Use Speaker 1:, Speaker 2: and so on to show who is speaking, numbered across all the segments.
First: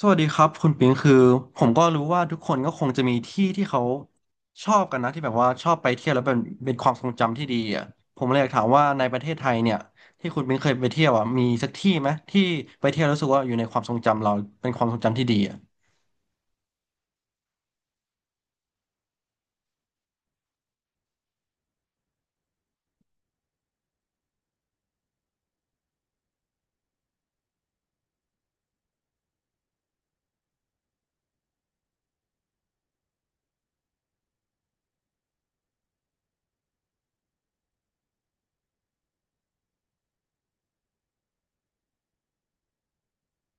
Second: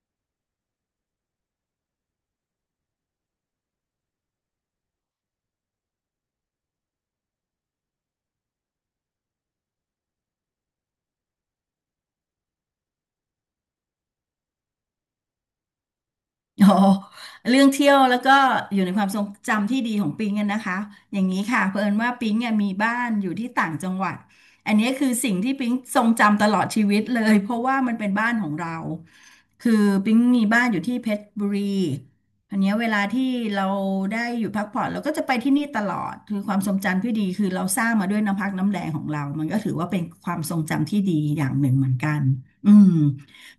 Speaker 1: สวัสดีครับคุณปิงคือผมก็รู้ว่าทุกคนก็คงจะมีที่ที่เขาชอบกันนะที่แบบว่าชอบไปเที่ยวแล้วเป็นความทรงจำที่ดีอ่ะผมเลยอยากถามว่าในประเทศไทยเนี่ยที่คุณปิงเคยไปเที่ยวอ่ะมีสักที่ไหมที่ไปเที่ยวแล้วรู้สึกว่าอยู่ในความทรงจำเราเป็นความทรงจำที่ดีอ่ะ
Speaker 2: โอ้เรื่องเที่ยวแล้วก็อยู่ในความทรงจำที่ดีของปิงกันนะคะอย่างนี้ค่ะเผอิญว่าปิงเนี่ยมีบ้านอยู่ที่ต่างจังหวัดอันนี้คือสิ่งที่ปิงทรงจำตลอดชีวิตเลยเพราะว่ามันเป็นบ้านของเรา คือปิงมีบ้านอยู่ที่เพชรบุรีอันเนี้ยเวลาที่เราได้อยู่พักผ่อนเราก็จะไปที่นี่ตลอดคือความทรงจำที่ดีคือเราสร้างมาด้วยน้ำพักน้ำแรงของเรามันก็ถือว่าเป็นความทรงจำที่ดีอย่างหนึ่งเหมือนกันอืม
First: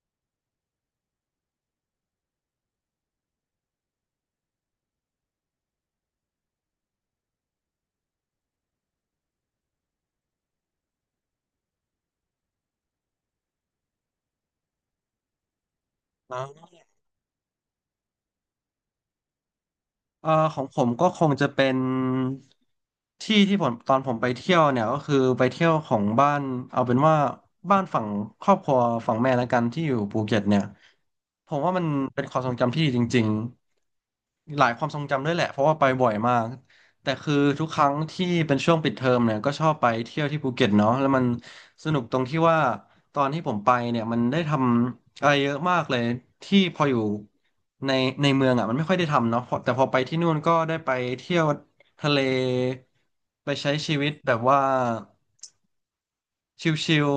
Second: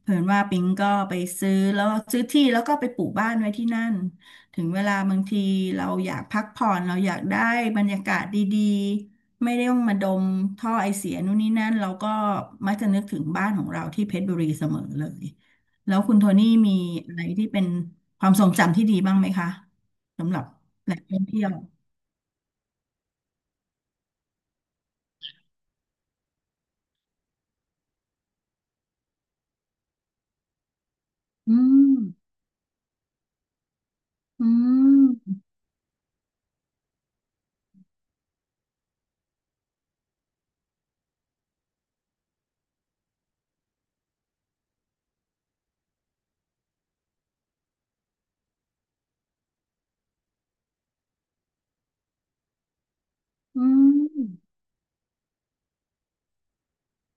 Speaker 2: เผื่อว่าปิงก็ไปซื้อแล้วซื้อที่แล้วก็ไปปลูกบ้านไว้ที่นั่น ถึงเวลาบางทีเราอยากพักผ่อนเราอยากได้บรรยากาศดีๆ ไม่ได้ต้องมาดมท่อไอเสียนู่นนี่นั่นเราก็มักจะนึกถึงบ้านของเราที่เพชรบุรีเสมอเลยแล้วคุณโทนี่มีอะไรที่เป็นความทรงจำที่ดีบ้างไหมคะสำหรับ
Speaker 1: ของผม
Speaker 2: แหล่ง
Speaker 1: ก็
Speaker 2: ท่
Speaker 1: ค
Speaker 2: อง
Speaker 1: ง
Speaker 2: เที่
Speaker 1: จะ
Speaker 2: ยว
Speaker 1: เป็นที่ที่ผมตอนผมไปเที่ยวเนี่ยก็คือไปเที่ยวของบ้านเอาเป็นว่าบ้านฝั่งครอบครัวฝั่งแม่แล้วกันที่อยู่ภูเก็ตเนี่ยผ
Speaker 2: อื
Speaker 1: มว่ามัน
Speaker 2: ม
Speaker 1: เป็นความทรงจำที่ดีจริง
Speaker 2: อื
Speaker 1: หลายความทรงจำด้วย
Speaker 2: ม
Speaker 1: แหละเพราะว่าไปบ่อยมากแต่คือทุกครั้งที่เป็นช่วงปิดเทอมเนี่ยก็ชอบไปเที่ยวที่ภูเก็ตเนาะแล้วมันสนุกตรงที่ว่าตอนที่ผมไปเนี่ยมันได้ทำอะไรเยอะมากเลยที่พออยู่ในในเมืองอ่ะมันไม่ค่อยได้ทำเนาะพอแต่พอไปที่นู่นก็ได้ไปเที่ยวทะเลไป
Speaker 2: อื
Speaker 1: ใช้ชีวิตแบบ
Speaker 2: ม
Speaker 1: ว่า ชิว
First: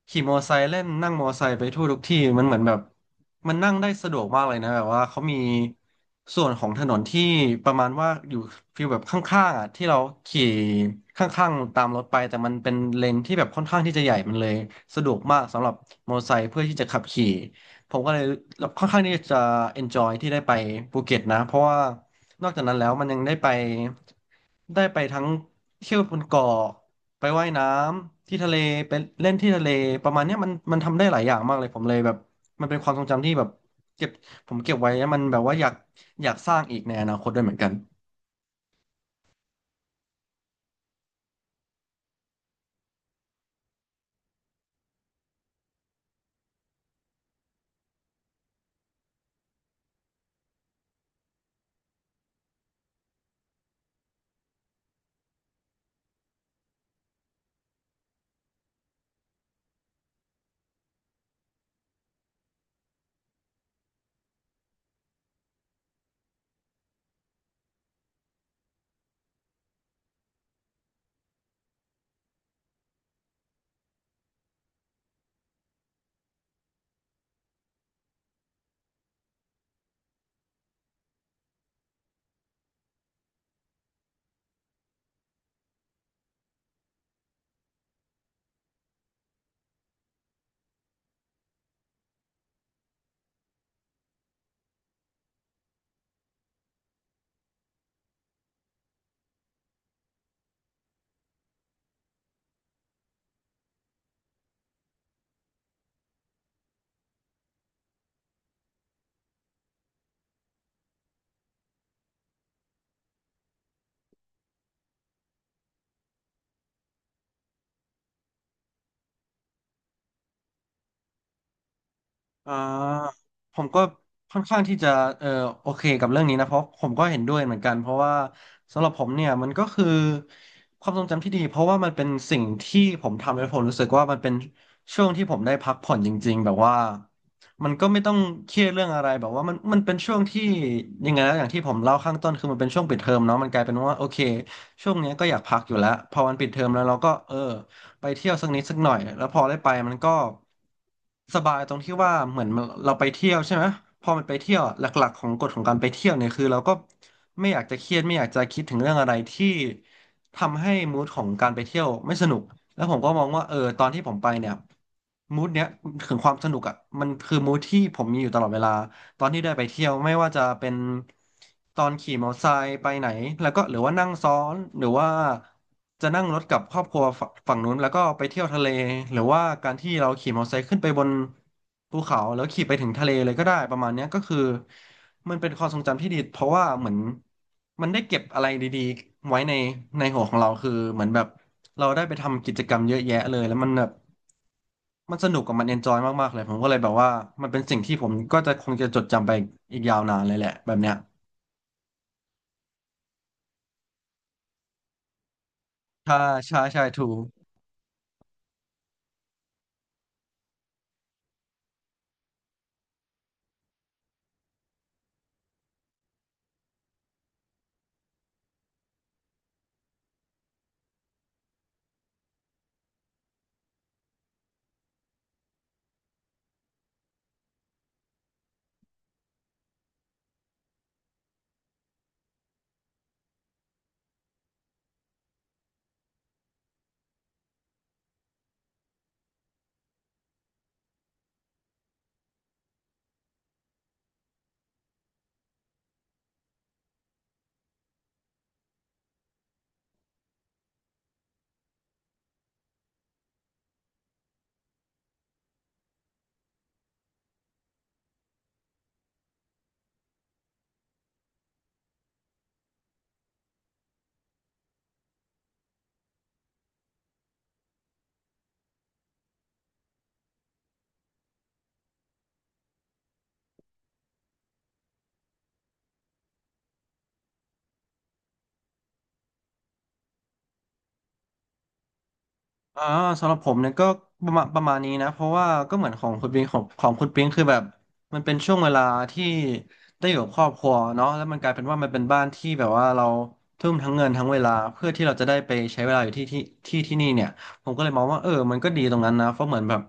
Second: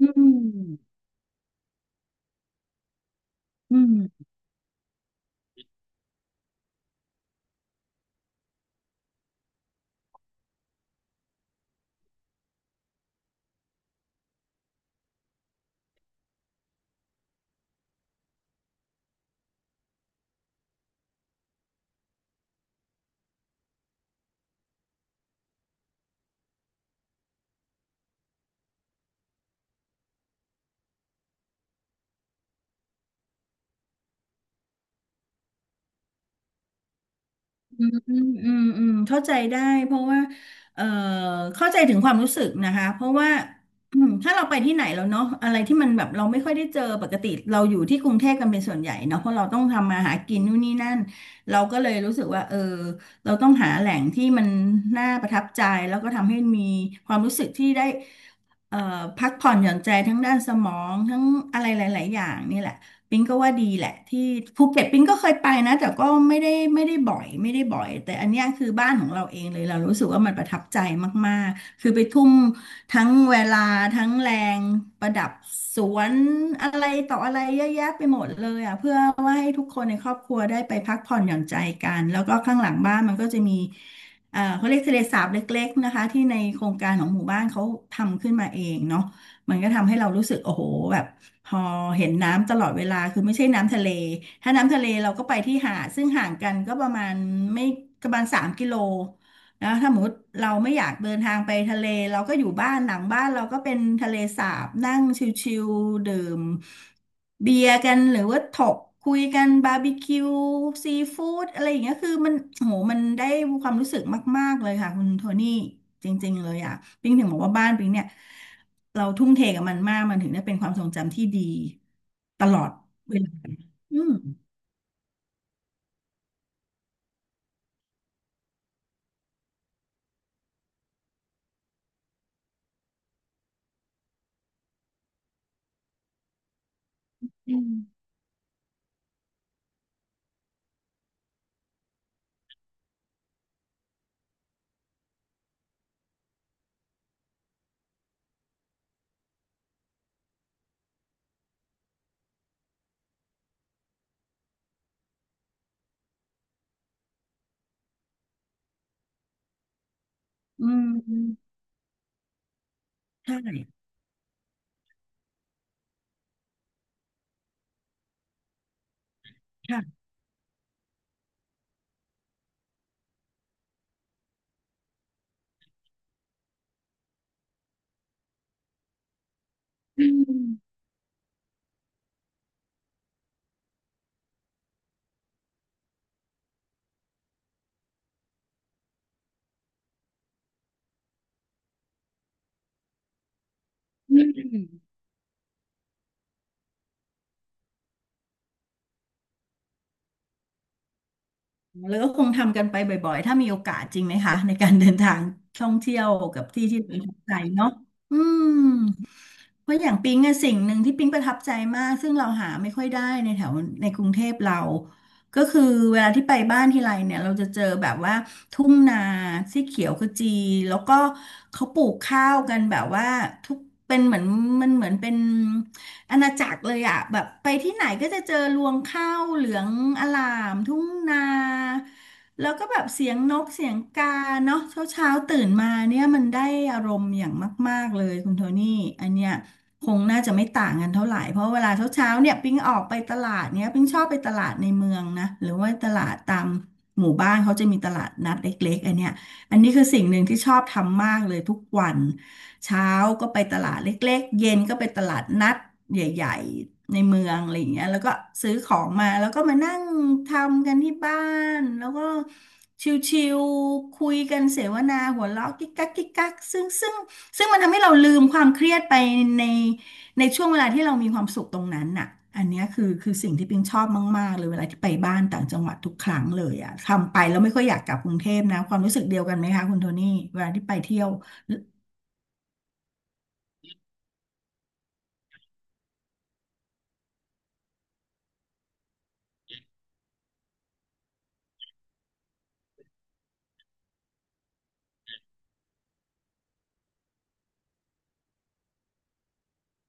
Speaker 2: อื
Speaker 1: ขี่มอไซค์เล่น
Speaker 2: ม
Speaker 1: นั่งมอไซค์ไปทั่วทุกที่มันเหมือนแบบมันนั่ง
Speaker 2: อื
Speaker 1: ได้สะดวก
Speaker 2: ม
Speaker 1: มากเลยนะแบบว่าเขามีส่วนของถนนที่ประมาณว่าอยู่ฟีลแบบข้างๆอ่ะที่เราขี่ข้างๆตามรถไปแต่มันเป็นเลนที่แบบค่อนข้างที่จะใหญ่มันเลยสะดวกมากสำหรับมอไซค์เพื่อที่จะขับขี่ผมก็เลยค่อนข้างที่จะ enjoy ที่ได้ไปภูเก็ตนะเพราะว่านอกจากนั้นแล้วมันยังได้ไปทั้งเที่ยวบนเกาะ ไปว่ายน้ำที่ทะเลไปเล่นที่ทะเลประมาณเนี้ยมันทำได้หลายอย่างมากเลยผมเลยแบบมันเป็นความทรงจำที่แบบเก็บผมเก็บไว้แล้วมันแบบว่าอยากสร้างอีกในอนาคตด้วยเหมือนกัน
Speaker 2: อืมอืมอืมอืมเข้าใจได้เพราะว่าเอ่อเข้าใจถึงความรู้สึกนะคะเพราะว่าอืมถ้าเราไปที่ไหนแล้วเนาะอะไรที่มันแบบเราไม่ค่อยได้เจอปกติเราอยู่ที่กรุงเทพกันเป็นส่วนใหญ่เนาะเพราะเราต้องทำมาหากินนู่นนี่นั่นเราก็เลยรู้สึกว่าเออเราต้องหาแหล่งที่มันน่าประทับใจแล้วก็ทำให้มีความรู้สึกที่ได้เอ่อพักผ่อนหย่อนใจทั้งด้านสมองทั้งอะไรหลายๆอย่างนี่แหละ ปิงก็ว่าดีแหละที่ภูเก็ตปิงก็เคยไปนะแต่ก็ไม่ได้ไม่ได้บ่อยแต่อันเนี้ยคือบ้านของเราเองเลยเรารู้สึกว่ามันประทับใจมากๆคือไปทุ่มทั้งเวลาทั้งแรงประดับสวนอะไรต่ออะไรเยอะแยะไปหมดเลยอ่ะเพื่อว่าให้ทุกคนในครอบครัวได้ไปพักผ่อนหย่อนใจกันแล้วก็ข้างหลังบ้านมันก็จะมีเขาเรียกทะเลสาบเล็กๆนะคะที่ในโครงการของหมู่บ้านเขาทำขึ้นมาเองเนาะมันก็ทำให้เรารู้สึกโอ้โหแบบ พอเห็นน้ำตลอดเวลาคือไม่ใช่น้ำทะเล ถ้าน้ำทะเลเราก็ไปที่หาดซึ่งห่างกันก็ประมาณไม่ประมาณ3 กิโลนะถ้าสมมติเราไม่อยากเดินทางไปทะเลเราก็อยู่บ้านหลังบ้านเราก็เป็นทะเลสาบนั่งชิลๆดื่มเบียร์กันหรือว่าถกคุยกันบาร์บีคิวซีฟู้ดอะไรอย่างเงี้ยคือมันโหมันได้ความรู้สึกมากๆเลยค่ะคุณโทนี่จริงๆเลยอ่ะปิงถึงบอกว่าบ้านปิงเนี่ย เราทุ่มเทกับมันมากมันถึงได้เป็นความทรงจำที่ดีต
Speaker 1: อ่
Speaker 2: ลอด
Speaker 1: า
Speaker 2: เวลา
Speaker 1: ผมก็
Speaker 2: อืม
Speaker 1: ค่อนข้างที่จะเออโอเคกับเรื่องนี้นะเพราะผมก็เห็นด้วยเหมือนกันเพราะว่าสำหรับผมเนี่ยมันก็คือความทรงจำที่ดีเพราะว่ามันเป็นสิ่งที่ผมทำแล้วผมรู้สึกว่ามันเป็นช่วงที่ผมได้พักผ่อนจริงๆแบบว่า
Speaker 2: อื
Speaker 1: มันก็
Speaker 2: ม
Speaker 1: ไม่ต้องเครียดเรื่องอะไรแบบว่ามันเป็นช่วงที่ยังไงนะอย่างที่ผมเล่าข้างต้นคือมันเป็นช่วงปิดเทอมเนาะมันกลายเป็นว่าโอเคช่วงเนี้ยก็อยากพักอยู่แล้วพอมันปิดเทอมแล้วเราก็เออ ไปเที่ยวสักนิดสักหน่อยแล้วพอได้ไปมันก็สบายตรงที่ว่าเหมือนเราไปเที่ยวใช่ไหมพอมันไปเที่ยวอะหลักๆของกฎของการไปเที่ยวเนี่ยคือเราก็ไม่อยากจะเครียดไม่อยากจะคิดถึงเรื่องอะไรที่ทำ
Speaker 2: อื
Speaker 1: ให้มูดของการ
Speaker 2: ม
Speaker 1: ไปเที่ยวไม่สนุกแล้วผมก็มอง
Speaker 2: ใช่
Speaker 1: ว่าเออตอนที่ผมไปเนี่ยมูดเนี้ยถึงความสนุกอ่ะมันคือมูดที่ผมมีอยู่ตลอดเวลา ตอนที่ได้ไปเที่ยว
Speaker 2: ค่ะ
Speaker 1: ไม่ว่าจะเป็นตอนขี่มอเตอร์ไซค์ไปไหนแล้วก็หรือว่านั่งซ้อนหรือว่าจะนั่งรถกับครอบครัวฝั่งนู้นแล้วก็ไปเที่ยวทะเลหรือว่าการที่
Speaker 2: อื
Speaker 1: เราขี่มอเตอ
Speaker 2: ม
Speaker 1: ร์ไซค์ขึ้นไปบนภูเขาแล้วขี่ไปถึงทะเลเลยก็ได้ประมาณเนี้ยก็คือมันเป็นความทรงจำที่ดีเพราะว่าเหมือนมันได้เก็บอะไรดีๆไว้ในหัวของเราคือเหมือนแบบเราได้ไปทำกิจกรรมเยอะแยะเลยแล้วมันแบบ
Speaker 2: อืม
Speaker 1: มันสนุกกับมันเอนจอยมากๆเลยผมก็เลยแบบว่ามันเป็นสิ่งที่ผมก็จะคงจะจดจำไปอีกยาวนานเลยแหละแบบเนี้ย
Speaker 2: แล้วก็คงทำกันไปบ่อยๆ ถ้ามีโอกาสจริงไหมคะในการเดินทางท่องเที่ยว
Speaker 1: ใช่
Speaker 2: กับ
Speaker 1: ใช่
Speaker 2: ที่ที่
Speaker 1: ใช่
Speaker 2: เราป
Speaker 1: ถู
Speaker 2: ระทับใจ
Speaker 1: ก
Speaker 2: เนาะอืม เพราะอย่างปิ๊งอะสิ่งหนึ่งที่ปิ๊งประทับใจมากซึ่งเราหาไม่ค่อยได้ในแถวในกรุงเทพเราก็คือเวลาที่ไปบ้านทีไรเนี่ยเราจะเจอแบบว่าทุ่งนาสีเขียวขจีแล้วก็เขาปลูกข้าวกันแบบว่าทุกเป็นเหมือนมันเหมือนเป็นอาณาจักรเลยอะแบบไปที่ไหนก็จะเจอรวงข้าวเหลืองอลามทุ่งนาแล้วก็แบบเสียงนกเสียงกาเนาะเช้าเช้าตื่นมาเนี่ยมันได้อารมณ์อย่างมากๆเลยคุณโทนี่อันเนี้ย คงน่าจะไม่ต่างกันเท่าไหร่ เพราะเวลาเช้าเช้าเนี่ยปิ๊งออกไปตลาดเนี่ยปิ๊งชอบไปตลาดในเมืองนะหรือว่าตลาดตามหมู่บ้านเขาจะมีตลาดนัดเล็กๆอันเนี้ยอันนี้คือสิ่งหนึ่งที่ชอบทำมากเลยทุกวันเช้าก็ไปตลาดเล็กๆเย็นก็ไปตลาดนัดใหญ่ๆในเมืองอะไรอย่างเงี้ยแล้วก็ซื้อของมาแล้วก็มานั่งทำกันที่บ้านแล้วก็ชิวๆคุยกันเสวนาหัวเราะกิ๊กกักกิ๊กกักซึ่ง ซึ่งมันทำให้เราลืมความเครียดไปในในช่วงเวลาที่เรามีความสุขตรงนั้นน่ะอันเนี้ยคือสิ่งที่ปิงชอบมากๆเลยเวลาที่ไปบ้านต่างจังหวัดทุกครั้งเลยอ่ะทำไปแล้วไม่ค่อยอยากกลับกรุงเทพนะความรู้สึกเดียวกันไหมคะคุณโทนี่เวลาที่ไปเที่ยว
Speaker 1: อ่าสำหรับผมเนี่ยก็ประมาณนี้นะเพราะว่าก็เหมือนของคุณปิงของคุณปิงคือแบบมันเป็นช่วงเวลาที่ได้อยู่กับครอบครัวเนาะแล้วมันกลายเป็นว่ามันเป็นบ้านที่แบบว่าเราทุ่มทั้งเงินทั้งเวลาเพื่อที่เราจะได้ไปใช้เวลาอยู่ที่นี่เนี่ย ผมก็เลยมองว่าเออมันก็ดีตรงนั้นนะเพราะเหมือนแบบ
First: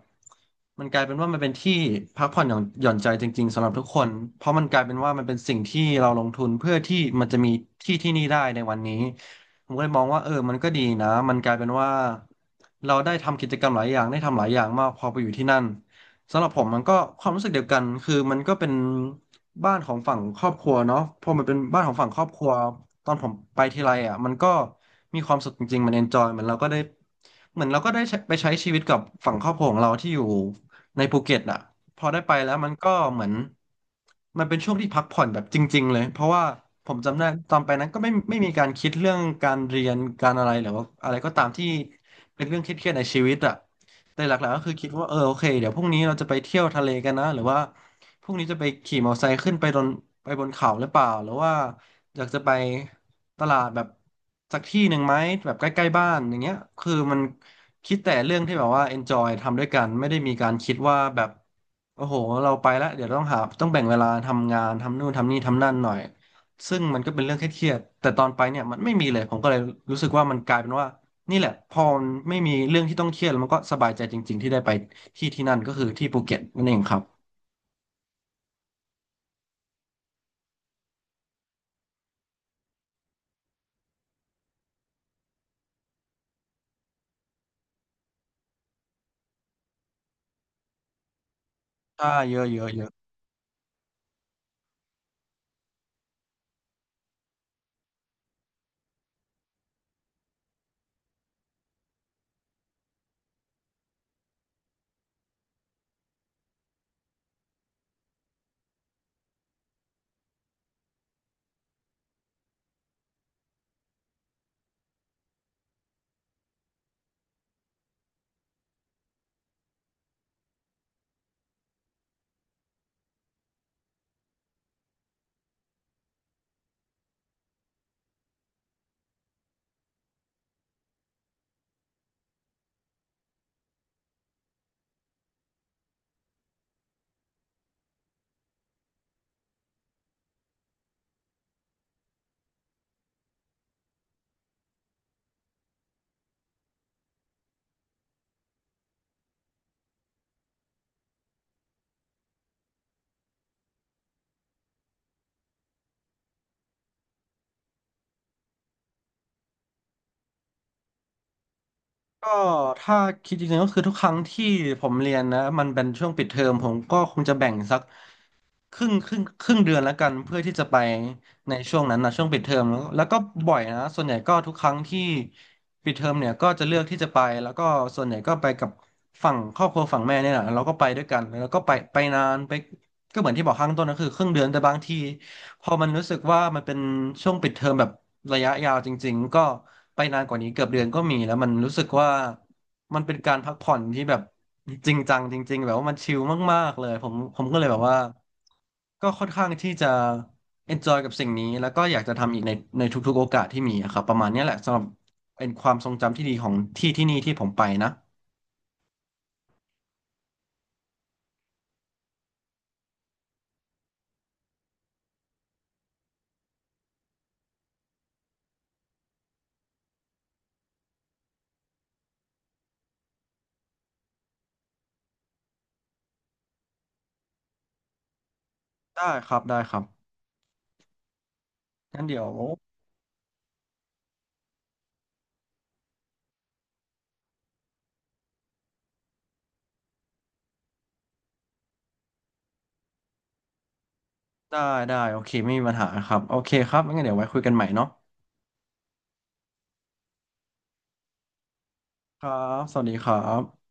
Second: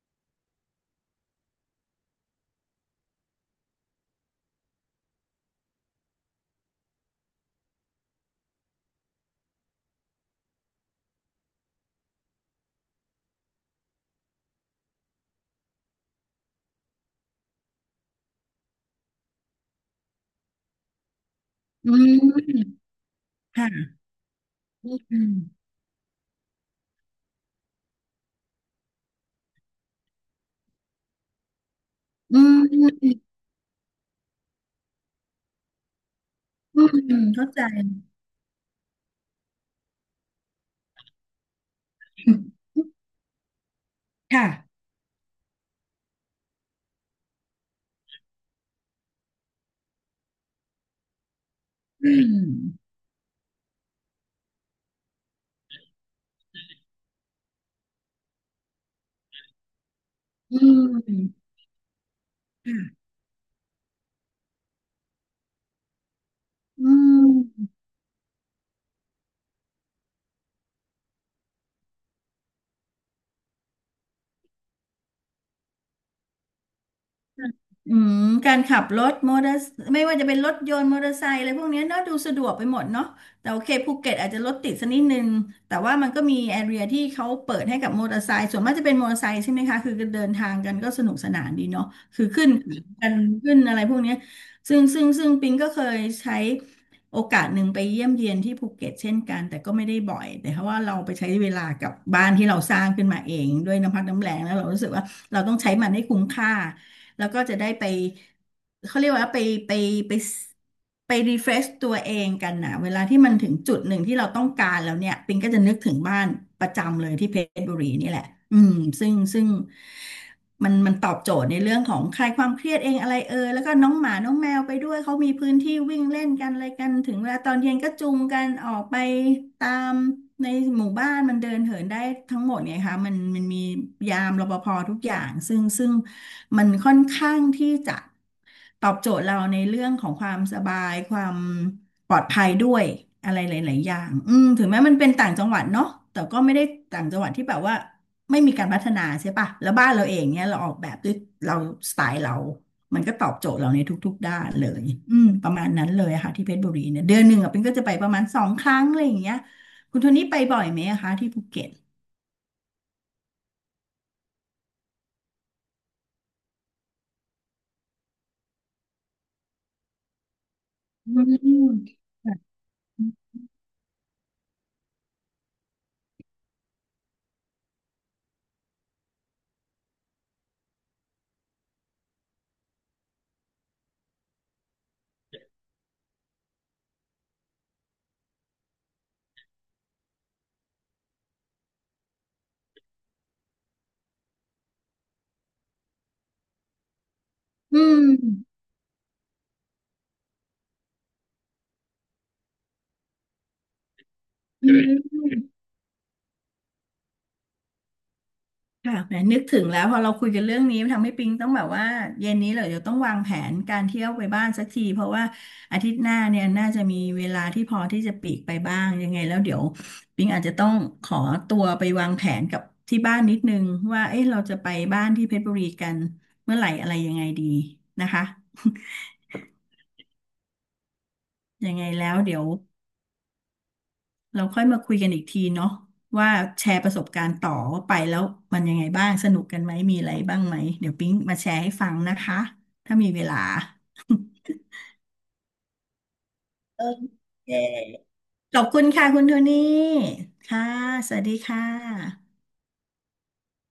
Speaker 1: มันกลายเป็นว่ามันเป็นที่พักผ่อนหย่อนใจจริงๆสำหรับทุกคนเพราะมันกลายเป็นว่ามันเป็นสิ่งที่เราลงทุนเพื่อที่มันจะมีที่ที่นี่ได้ในวันนี้ผมก็เลยมองว่าเออมันก็ดีนะมันกลายเป็นว่าเราได้ทำกิจกรรมหลายอย่างได้ทำหลายอย่างมากพอไปอยู่ที่นั่น สำหรับผมมันก็ความรู้สึกเดียวกันคือมันก็เป็นบ้านของฝั่งครอบครัวเนาะพอมันเป็นบ้านข
Speaker 2: อื
Speaker 1: องฝั่งครอบครัว
Speaker 2: ม
Speaker 1: ตอนผมไปที
Speaker 2: ค่ะ
Speaker 1: ไรอ่ะมันก็
Speaker 2: อ
Speaker 1: มี
Speaker 2: ื
Speaker 1: ความสุขจ
Speaker 2: ม
Speaker 1: ริงๆมันเอนจอยเหมือนเราก็ได้เหมือนเราก็ได้ใช้ไปใช้ชีวิตกับฝั่งครอบครัวของเราที่อยู่ในภูเก็ตอ่ะพอได้ไป
Speaker 2: อื
Speaker 1: แล้ว
Speaker 2: ม
Speaker 1: มันก็เหมือนมันเป็นช่วงที่พักผ่อนแบบจริงๆเลย เพราะว่า
Speaker 2: อื
Speaker 1: ผ
Speaker 2: ม
Speaker 1: ม
Speaker 2: อื
Speaker 1: จำ
Speaker 2: ม
Speaker 1: ได้
Speaker 2: เข้า
Speaker 1: ตอ
Speaker 2: ใจ
Speaker 1: นไปนั้นก็ไม่มีการคิดเรื่องการเรียนการอะไรหรือว่าอะไรก็ตามที่เป็นเรื่องเครียดๆในชีวิตอ่ะ แต่หลักๆก็คือ
Speaker 2: ค่ะ
Speaker 1: คิดว่าเออโอเคเดี๋ยวพรุ่งนี้เราจะไปเที่ยวทะเลกันนะหรือว่าพรุ่งนี้จะไปขี่มอเตอร์ไซค์ขึ้นไปบนเขาหรือเปล่าหรือว่า
Speaker 2: อื
Speaker 1: อยาก
Speaker 2: ม
Speaker 1: จะไปตลาดแบบสักที่หนึ่งไหมแบบใกล้ๆบ้านอย่างเงี้ยคือมันคิดแต่เรื่องที่แบบว่า enjoy ทำด้วยกันไม่ได้มีการ
Speaker 2: อื
Speaker 1: คิดว่าแบบ
Speaker 2: ม
Speaker 1: โอ้โหเราไปแล้วเดี๋ยวต้องหาต้องแบ่งเวลาทำงานทำนู่นทำนี่ทำนั่นหน่อยซึ่ง
Speaker 2: อื
Speaker 1: มันก็เป็นเรื่องเค
Speaker 2: ม
Speaker 1: รียดๆแต่ตอนไปเนี่ยมันไม่มีเลยผมก็เลยรู้สึกว่ามันกลายเป็นว่า นี่แหละพอมันไม่มีเรื่องที่ต้องเครียดแล้วมันก็สบายใจจริงๆที่ได้ไปที่ที่นั่นก็คือที่ภูเก็ตนั่นเองครับ
Speaker 2: อืมการขับรถมอเตอร์ไม่ว่าจะเป็นรถยนต์มอเตอร์ไซค์อะไรพวกเนี้ยเนาะดูสะดวกไปหมดเนาะแต่โอเคภูเก็ตอาจจะรถติดสักนิดนึงแต่ว่ามันก็มีแอเรียที่เขาเปิดให้กับมอเตอร์ไซค์ส่วนมากจะเป็นมอเตอร์ไซค์ใช่ไหมคะคือเดินทางกันก็สนุกสนานดีเนาะ
Speaker 1: ใช่
Speaker 2: คือ
Speaker 1: เยอะ
Speaker 2: ขึ้น
Speaker 1: เยอะเยอะ
Speaker 2: กันขึ้นอะไรพวกเนี้ยซึ่งปิงก็เคยใช้โอกาสหนึ่งไปเยี่ยมเยียนที่ภูเก็ตเช่นกันแต่ก็ไม่ได้บ่อยแต่เพราะว่าเราไปใช้เวลากับบ้านที่เราสร้างขึ้นมาเองด้วยน้ำพักน้ำแรงแล้วเรารู้สึกว่าเราต้องใช้มันให้คุ้มค่า แล้วก็จะได้ไปเขาเรียกว่าไปไปไปไปรีเฟรชตัวเองกันนะเวลาที่มันถึงจุดหนึ่งที่เราต้องการแล้วเนี่ยปิงก็จะนึกถึงบ้านประจำเลยที่เพชรบุรีนี่แหละอืมซึ่ง มันตอบโจทย์ในเรื่องของคลายความเครียดเองอะไรเอยแล้วก็น้องหมาน้องแมวไปด้วยเขามีพื้นที่วิ่งเล่นกันอะไรกันถึงเวลาตอนเย็นก็จูงกันออกไปตามในหมู่บ้านมันเดินเหินได้ทั้งหมดไงคะมันมียามรปภทุกอย่างซึ่งมันค่อนข้างที่จะตอบโจทย์เราในเรื่องของความสบายความปลอดภัยด้วยอะไรหลายๆอย่างอืมถึงแม้มันเป็นต่างจังหวัดเนาะแต่ก็ไม่ได้ต่างจังหวัดที่แบบว่า ไม่มีการพัฒนาใช่ปะแล้วบ้านเราเองเนี่ยเราออกแบบด้วยเราสไตล์เรา มันก็ตอบโจทย์เราในทุกๆด้านเลยอืมประมาณนั้นเลยอะค่ะที่เพชรบุรีเนี่ยเดือนหนึ่งอะเป็นก็จะไปประมาณ2 ครั้งอะไรอย่างเงี้ยคุณโทนี่ไปบ่อยไหมอะคะที่ภูเก็ต
Speaker 1: ก็ถ้าคิดจริงๆก็คือทุกครั้งที่ผมเรียนนะมันเป็นช่วงปิดเทอมผมก็คงจะแบ่งสัก ครึ่งเดือนแล้วกันเพื่อที่จะไป
Speaker 2: อื
Speaker 1: ในช่วงนั้
Speaker 2: ม
Speaker 1: นนะช่วงปิดเทอมแล้วก็บ่อยนะส่วนใหญ่ก็ทุกครั้งที่ปิดเทอมเนี่ยก็จะเลือกที่จะไปแล้วก็ส่วนใหญ่ก็ไปกับฝั่งครอบครัวฝั่งแม่เนี่ยแหละเราก็ไปด้วยกันแล้วก็ไปนานไปก็เหมือนที่บอกข้างต้นก็คือครึ่งเดือนแต่บางทีพอมันรู้สึกว่ามันเป็นช่วงปิดเทอมแบบระยะยาวจริงๆก็ไปนานกว่านี้เกือบเดือนก็มีแล้วมันรู้สึกว่า มันเป็นการพักผ่อนที่แบบจริงจังจริงๆแบบว่ามันชิลมากๆเลยผมก็เลยแบ
Speaker 2: อื
Speaker 1: บว่า
Speaker 2: ม
Speaker 1: ก็ค่อนข้างที่จะ enjoy กับสิ่งนี้แล้วก็อยากจะทำอีกในทุกๆโอกาสที่มีอะครับประมาณเนี้ยแหละ
Speaker 2: อื
Speaker 1: สำหรับ
Speaker 2: ม
Speaker 1: เป็นความทรงจำที่ดีของที่ที่นี่ที่ผมไปนะ
Speaker 2: ค่ะแหมนึกถึงแล้วพอเราคุยกันเรื่องนี้ทำให้ปิงต้องแบบว่าเย็นนี้เลยเดี๋ยวต้องวางแผนการเที่ยวไปบ้านสักทีเพราะว่าอาทิตย์หน้าเนี่ยน่าจะมีเวลาที่พอที่จะปลีกไปบ้างยังไงแล้วเดี๋ยวปิงอาจจะต้องขอตัวไปวางแผนกับที่บ้านนิดนึงว่าเอ๊ะเราจะไปบ้านที่เพชรบุรีกันเมื่อไหร่อะไรยังไงดีนะคะ
Speaker 1: ได้ครับ
Speaker 2: ยังไง
Speaker 1: งั้น
Speaker 2: แล้ว
Speaker 1: เดี๋ยว
Speaker 2: เดี๋ยว เราค่อยมาคุยกันอีกทีเนาะว่าแชร์ประสบการณ์ต่อว่าไปแล้วมันยังไงบ้างสนุกกันไหมมีอะไรบ้างไหมเดี๋ยวปิ๊งมาแชร์ให้ฟังนะคะถ้ามีเวลา
Speaker 1: ได้ได้โอเคไม่มีปัญหาครับโอเคครับ
Speaker 2: โอ
Speaker 1: งั้นเดี๋ยวไว้คุย
Speaker 2: เ
Speaker 1: กันใหม่เนาะ
Speaker 2: คขอบคุณค่ะคุณโทนี่ค่ะสวัสดีค่
Speaker 1: ครั
Speaker 2: ะ
Speaker 1: บสวัสดีครับ